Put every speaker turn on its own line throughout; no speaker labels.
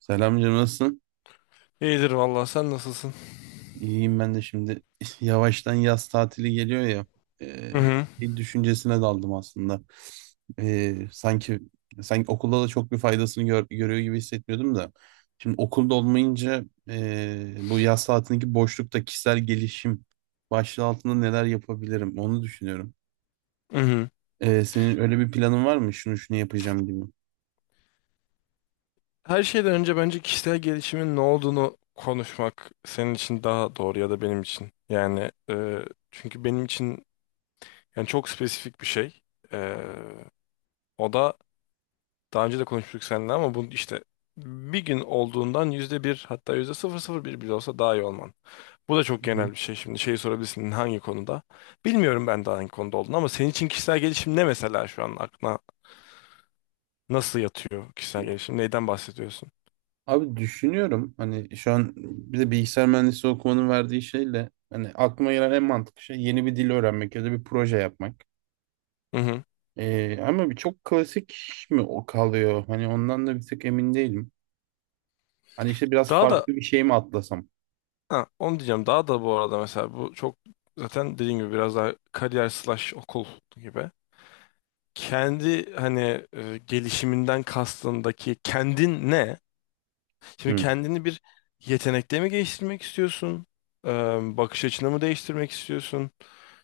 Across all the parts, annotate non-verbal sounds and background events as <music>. Selam canım, nasılsın?
İyidir vallahi sen nasılsın?
İyiyim ben de şimdi. <laughs> Yavaştan yaz tatili geliyor ya, e,
Hı hı.
bir düşüncesine daldım aslında. E, sanki sanki okulda da çok bir faydasını görüyor gibi hissetmiyordum da. Şimdi okulda olmayınca, bu yaz tatilindeki boşlukta kişisel gelişim başlığı altında neler yapabilirim onu düşünüyorum.
Hı hı.
Senin öyle bir planın var mı? Şunu şunu yapacağım gibi.
Her şeyden önce bence kişisel gelişimin ne olduğunu konuşmak senin için daha doğru ya da benim için. Yani çünkü benim için yani çok spesifik bir şey. E, o da daha önce de konuştuk seninle ama bu işte bir gün olduğundan %1 hatta %0,01 bile olsa daha iyi olman. Bu da çok genel bir şey şimdi. Şeyi sorabilirsin hangi konuda? Bilmiyorum ben de hangi konuda olduğunu ama senin için kişisel gelişim ne mesela şu an aklına nasıl yatıyor kişisel gelişim? Neyden bahsediyorsun?
Abi düşünüyorum, hani şu an bir de bilgisayar mühendisliği okumanın verdiği şeyle hani aklıma gelen en mantıklı şey yeni bir dil öğrenmek ya da bir proje yapmak.
Hı hı.
Ama bir çok klasik mi o kalıyor? Hani ondan da bir tık emin değilim. Hani işte biraz
Daha da
farklı bir şey mi atlasam?
ha, Onu diyeceğim. Daha da bu arada mesela bu çok zaten dediğim gibi biraz daha kariyer slash okul gibi. Kendi hani gelişiminden kastındaki kendin ne? Şimdi
Hı.
kendini bir yetenekle mi geliştirmek istiyorsun? E, bakış açını mı değiştirmek istiyorsun?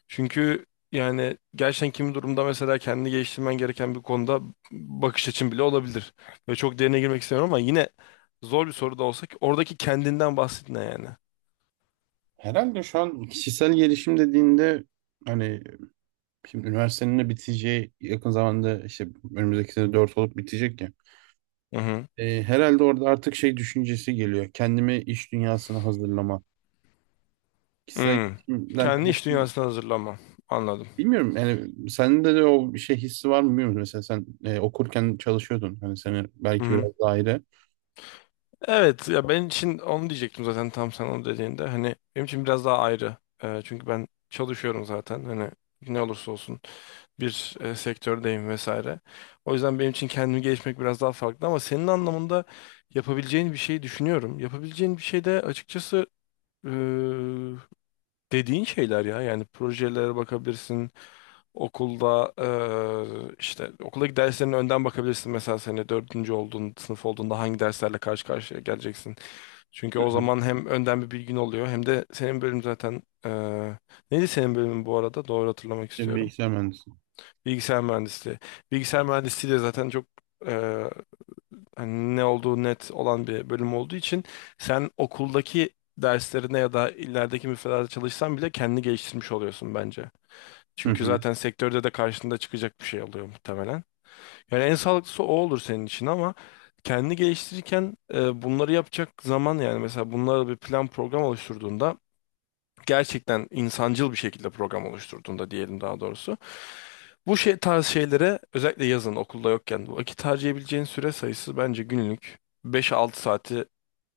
Çünkü yani gerçekten kimi durumda mesela kendini geliştirmen gereken bir konuda bakış açın bile olabilir. Ve çok derine girmek istemiyorum ama yine zor bir soru da olsa ki oradaki kendinden bahsetme yani.
Herhalde şu an kişisel gelişim dediğinde, hani şimdi üniversitenin de biteceği yakın zamanda işte önümüzdeki sene 4 olup bitecek ya.
Hı hı.
Herhalde orada artık şey düşüncesi geliyor. Kendimi iş dünyasına hazırlama. Kişisel
Hmm.
gelişimden
Kendi iş
kastım,
dünyasına hazırlanma. Anladım.
bilmiyorum yani, sende de o bir şey hissi var mı bilmiyorum, mesela sen okurken çalışıyordun, hani seni
Hı
belki
hı.
biraz daha ayrı.
Evet ya ben için onu diyecektim zaten tam sen onu dediğinde. Hani benim için biraz daha ayrı. Çünkü ben çalışıyorum zaten. Hani ne olursa olsun bir sektördeyim vesaire. O yüzden benim için kendimi gelişmek biraz daha farklı ama senin anlamında yapabileceğin bir şey düşünüyorum. Yapabileceğin bir şey de açıkçası e, dediğin şeyler ya. Yani projelere bakabilirsin. Okulda işte okuldaki derslerine önden bakabilirsin. Mesela sene dördüncü olduğun sınıf olduğunda hangi derslerle karşı karşıya geleceksin. Çünkü
Hı
o
hı.
zaman hem önden bir bilgin oluyor hem de senin bölüm zaten neydi senin bölümün bu arada? Doğru hatırlamak
Bir
istiyorum.
bilgisayar mühendisi.
Bilgisayar mühendisliği. Bilgisayar mühendisliği de zaten çok eee, hani ne olduğu net olan bir bölüm olduğu için sen okuldaki derslerine ya da ilerideki müfredata çalışsan bile kendini geliştirmiş oluyorsun bence.
Hı
Çünkü
hı.
zaten sektörde de karşında çıkacak bir şey oluyor muhtemelen. Yani en sağlıklısı o olur senin için ama kendini geliştirirken bunları yapacak zaman yani mesela bunlara bir plan program oluşturduğunda gerçekten insancıl bir şekilde program oluşturduğunda diyelim daha doğrusu bu şey tarz şeylere özellikle yazın okulda yokken vakit harcayabileceğin süre sayısı bence günlük 5-6 saati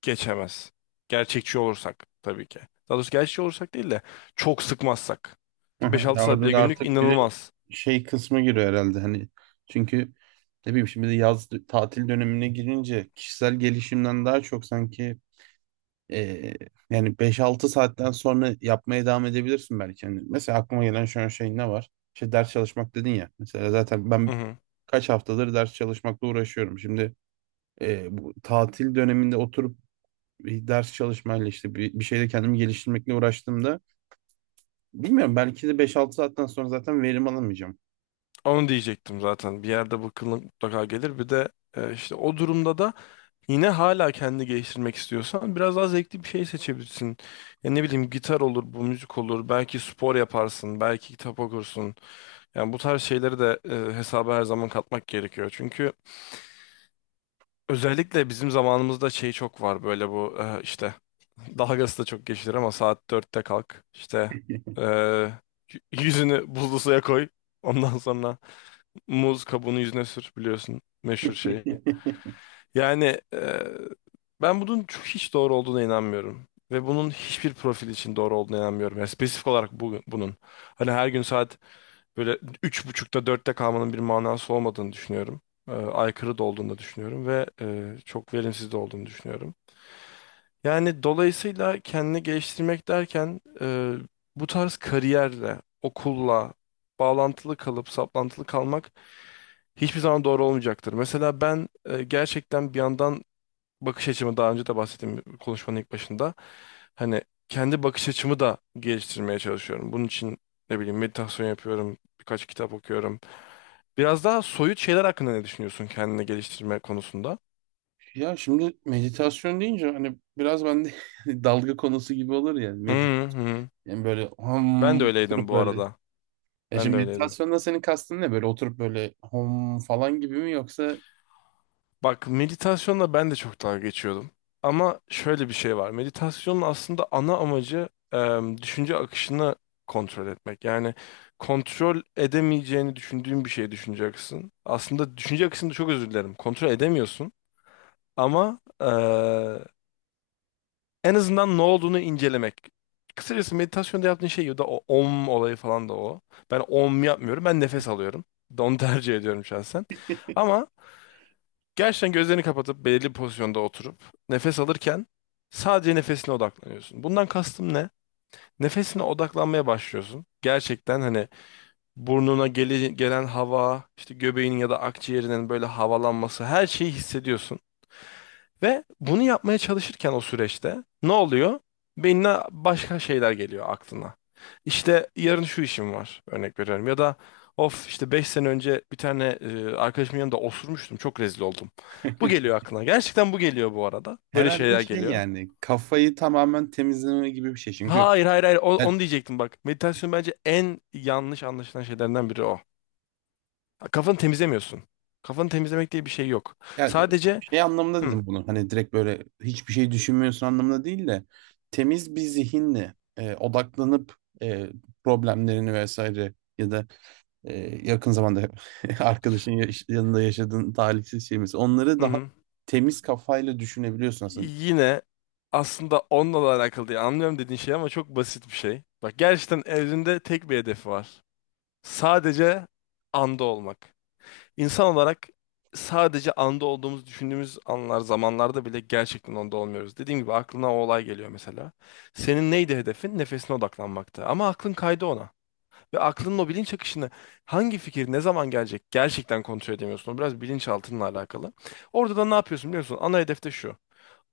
geçemez. Gerçekçi olursak tabii ki. Daha doğrusu gerçekçi olursak değil de çok sıkmazsak. Ki
Hı.
5-6
Ya
saat
orada
bile
da
günlük
artık bir
inanılmaz.
şey kısmı giriyor herhalde, hani çünkü ne bileyim şimdi de yaz tatil dönemine girince kişisel gelişimden daha çok sanki. Ee, yani beş altı saatten sonra yapmaya devam edebilirsin belki. Hani mesela aklıma gelen şu an şey ne var? İşte ders çalışmak dedin ya. Mesela zaten
Hı
ben
hı.
kaç haftadır ders çalışmakla uğraşıyorum. Şimdi bu tatil döneminde oturup bir ders çalışmayla işte bir şeyle kendimi geliştirmekle uğraştığımda bilmiyorum belki de beş altı saatten sonra zaten verim alamayacağım.
Onu diyecektim zaten. Bir yerde bu kıllık mutlaka gelir. Bir de işte o durumda da yine hala kendi geliştirmek istiyorsan biraz daha zevkli bir şey seçebilirsin. Ya ne bileyim gitar olur, bu müzik olur. Belki spor yaparsın, belki kitap okursun. Yani bu tarz şeyleri de hesaba her zaman katmak gerekiyor. Çünkü özellikle bizim zamanımızda şey çok var böyle bu işte dalgası da çok geçilir ama saat 4'te kalk. İşte eee, yüzünü buzlu suya koy. Ondan sonra muz kabuğunu yüzüne sür biliyorsun meşhur şeyi.
<laughs>
Yani ben bunun hiç doğru olduğuna inanmıyorum. Ve bunun hiçbir profil için doğru olduğuna inanmıyorum. Yani spesifik olarak bunun. Hani her gün saat böyle üç buçukta dörtte kalmanın bir manası olmadığını düşünüyorum. Aykırı da olduğunu da düşünüyorum ve çok verimsiz de olduğunu düşünüyorum. Yani dolayısıyla kendini geliştirmek derken bu tarz kariyerle, okulla bağlantılı kalıp saplantılı kalmak hiçbir zaman doğru olmayacaktır. Mesela ben gerçekten bir yandan bakış açımı daha önce de bahsettiğim konuşmanın ilk başında hani kendi bakış açımı da geliştirmeye çalışıyorum. Bunun için ne bileyim meditasyon yapıyorum, birkaç kitap okuyorum. Biraz daha soyut şeyler hakkında ne düşünüyorsun kendini geliştirme konusunda?
Ya şimdi meditasyon deyince hani biraz bende <laughs> dalga konusu gibi olur ya.
Hı
Medit,
hı.
yani böyle ham
Ben de öyleydim
oturup
bu
böyle.
arada.
Ya
Ben de
şimdi
öyleydim.
meditasyonda senin kastın ne? Böyle oturup böyle hom falan gibi mi, yoksa
Bak meditasyonla ben de çok dalga geçiyordum. Ama şöyle bir şey var. Meditasyonun aslında ana amacı düşünce akışını kontrol etmek. Yani kontrol edemeyeceğini düşündüğün bir şey düşüneceksin. Aslında düşünce akışını çok özür dilerim. Kontrol edemiyorsun. Ama en azından ne olduğunu incelemek. Kısacası meditasyonda yaptığın şey ya da o om olayı falan da o. Ben om yapmıyorum. Ben nefes alıyorum. Onu tercih ediyorum şahsen. Ama gerçekten gözlerini kapatıp belirli bir pozisyonda oturup nefes alırken sadece nefesine odaklanıyorsun. Bundan kastım ne? Nefesine odaklanmaya başlıyorsun. Gerçekten hani burnuna gelen hava, işte göbeğinin ya da akciğerinin böyle havalanması her şeyi hissediyorsun. Ve bunu yapmaya çalışırken o süreçte ne oluyor? Beynine başka şeyler geliyor aklına. İşte yarın şu işim var örnek veriyorum ya da of işte 5 sene önce bir tane arkadaşımın yanında osurmuştum çok rezil oldum. Bu
<laughs>
geliyor aklına. Gerçekten bu geliyor bu arada. Böyle
herhalde
şeyler
şey,
geliyor.
yani kafayı tamamen temizleme gibi bir şey. Çünkü
Hayır, hayır, hayır,
ya,
onu diyecektim bak. Meditasyon bence en yanlış anlaşılan şeylerden biri o. Kafanı temizlemiyorsun. Kafanı temizlemek diye bir şey yok.
ya
Sadece
şey anlamında
hı,
dedim bunu. Hani direkt böyle hiçbir şey düşünmüyorsun anlamında değil de temiz bir zihinle odaklanıp, e, problemlerini vesaire ya da e, yakın zamanda <laughs> arkadaşın yanında yaşadığın talihsiz şey mesela, onları daha
hı,
temiz kafayla düşünebiliyorsun aslında.
yine aslında onunla da alakalı değil. Anlıyorum dediğin şey ama çok basit bir şey. Bak gerçekten evrende tek bir hedefi var. Sadece anda olmak. İnsan olarak sadece anda olduğumuzu düşündüğümüz anlar, zamanlarda bile gerçekten onda olmuyoruz. Dediğim gibi aklına o olay geliyor mesela. Senin neydi hedefin? Nefesine odaklanmaktı. Ama aklın kaydı ona. Ve aklının o bilinç akışını hangi fikir ne zaman gelecek gerçekten kontrol edemiyorsun. O biraz bilinçaltınla alakalı. Orada da ne yapıyorsun biliyor musun? Ana hedefte şu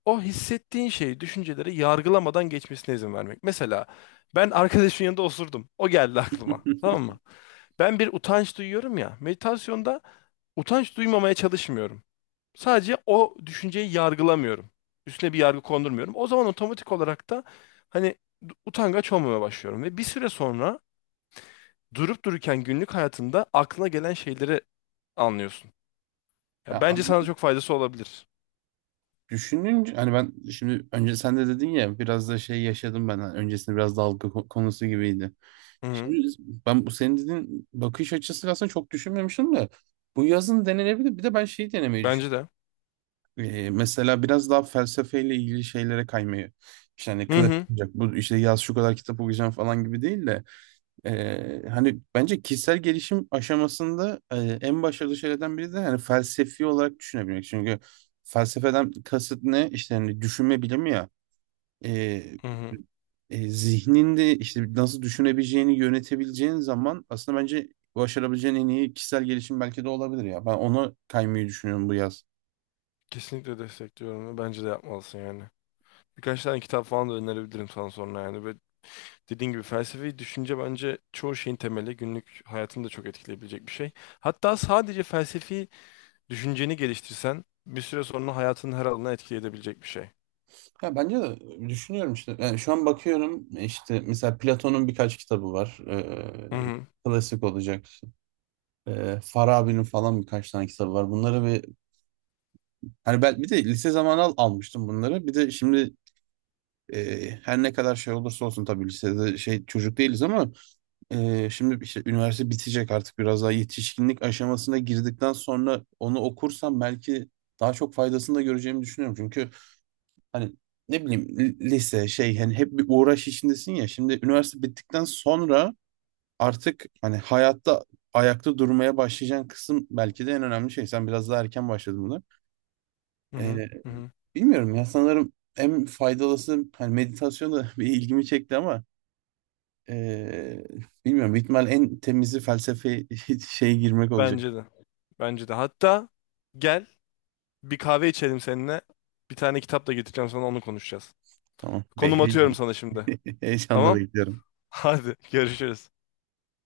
o hissettiğin şeyi, düşünceleri yargılamadan geçmesine izin vermek. Mesela ben arkadaşın yanında osurdum. O geldi aklıma. Tamam
<laughs>
mı? Ben bir utanç duyuyorum ya. Meditasyonda utanç duymamaya çalışmıyorum. Sadece o düşünceyi yargılamıyorum. Üstüne bir yargı kondurmuyorum. O zaman otomatik olarak da hani utangaç olmamaya başlıyorum. Ve bir süre sonra durup dururken günlük hayatında aklına gelen şeyleri anlıyorsun. Ya
Ya,
bence sana çok faydası olabilir.
düşününce hani ben şimdi önce sen de dedin ya, biraz da şey yaşadım ben, hani öncesinde biraz dalga konusu gibiydi.
Hı hı.
Şimdi ben bu senin dediğin bakış açısı aslında çok düşünmemiştim de bu yazın denenebilir. Bir de ben şeyi denemeyi düşün.
Bence de.
Mesela biraz daha felsefeyle ilgili şeylere kaymayı. İşte hani
Hı
klasik
hı.
olacak. Bu işte yaz şu kadar kitap okuyacağım falan gibi değil de hani bence kişisel gelişim aşamasında en başarılı şeylerden biri de hani felsefi olarak düşünebilmek. Çünkü felsefeden kasıt ne? İşte hani düşünme bilimi ya. Ee,
Hı hı.
zihninde işte nasıl düşünebileceğini yönetebileceğin zaman aslında bence başarabileceğin en iyi kişisel gelişim belki de olabilir ya. Ben ona kaymayı düşünüyorum bu yaz.
Kesinlikle destekliyorum ve bence de yapmalısın yani. Birkaç tane kitap falan da önerebilirim sana sonra yani. Ve dediğin gibi felsefi düşünce bence çoğu şeyin temeli. Günlük hayatını da çok etkileyebilecek bir şey. Hatta sadece felsefi düşünceni geliştirsen bir süre sonra hayatının her alanına etki edebilecek bir şey.
Ya bence de düşünüyorum işte. Yani şu an bakıyorum işte mesela Platon'un birkaç kitabı var.
Hı hı.
Klasik olacak. Farabi'nin falan birkaç tane kitabı var. Bunları bir, hani ben bir de lise zamanı almıştım bunları. Bir de şimdi her ne kadar şey olursa olsun tabii lisede şey çocuk değiliz ama şimdi işte üniversite bitecek, artık biraz daha yetişkinlik aşamasına girdikten sonra onu okursam belki daha çok faydasını da göreceğimi düşünüyorum. Çünkü hani ne bileyim lise şey, hani hep bir uğraş içindesin ya. Şimdi üniversite bittikten sonra artık hani hayatta ayakta durmaya başlayacağın kısım belki de en önemli şey. Sen biraz daha erken başladın buna.
Hı hı.
Ee,
Hı hı.
bilmiyorum ya, sanırım en faydalısı hani meditasyon da <laughs> bir ilgimi çekti ama ee, bilmiyorum, ihtimal en temizi felsefe <laughs> şeye girmek olacak.
Bence de. Bence de. Hatta gel bir kahve içelim seninle. Bir tane kitap da getireceğim sana onu konuşacağız.
Tamam. Be
Konum atıyorum
heyecan.
sana şimdi.
<laughs> Heyecanla
Tamam?
bekliyorum.
<laughs> Hadi görüşürüz.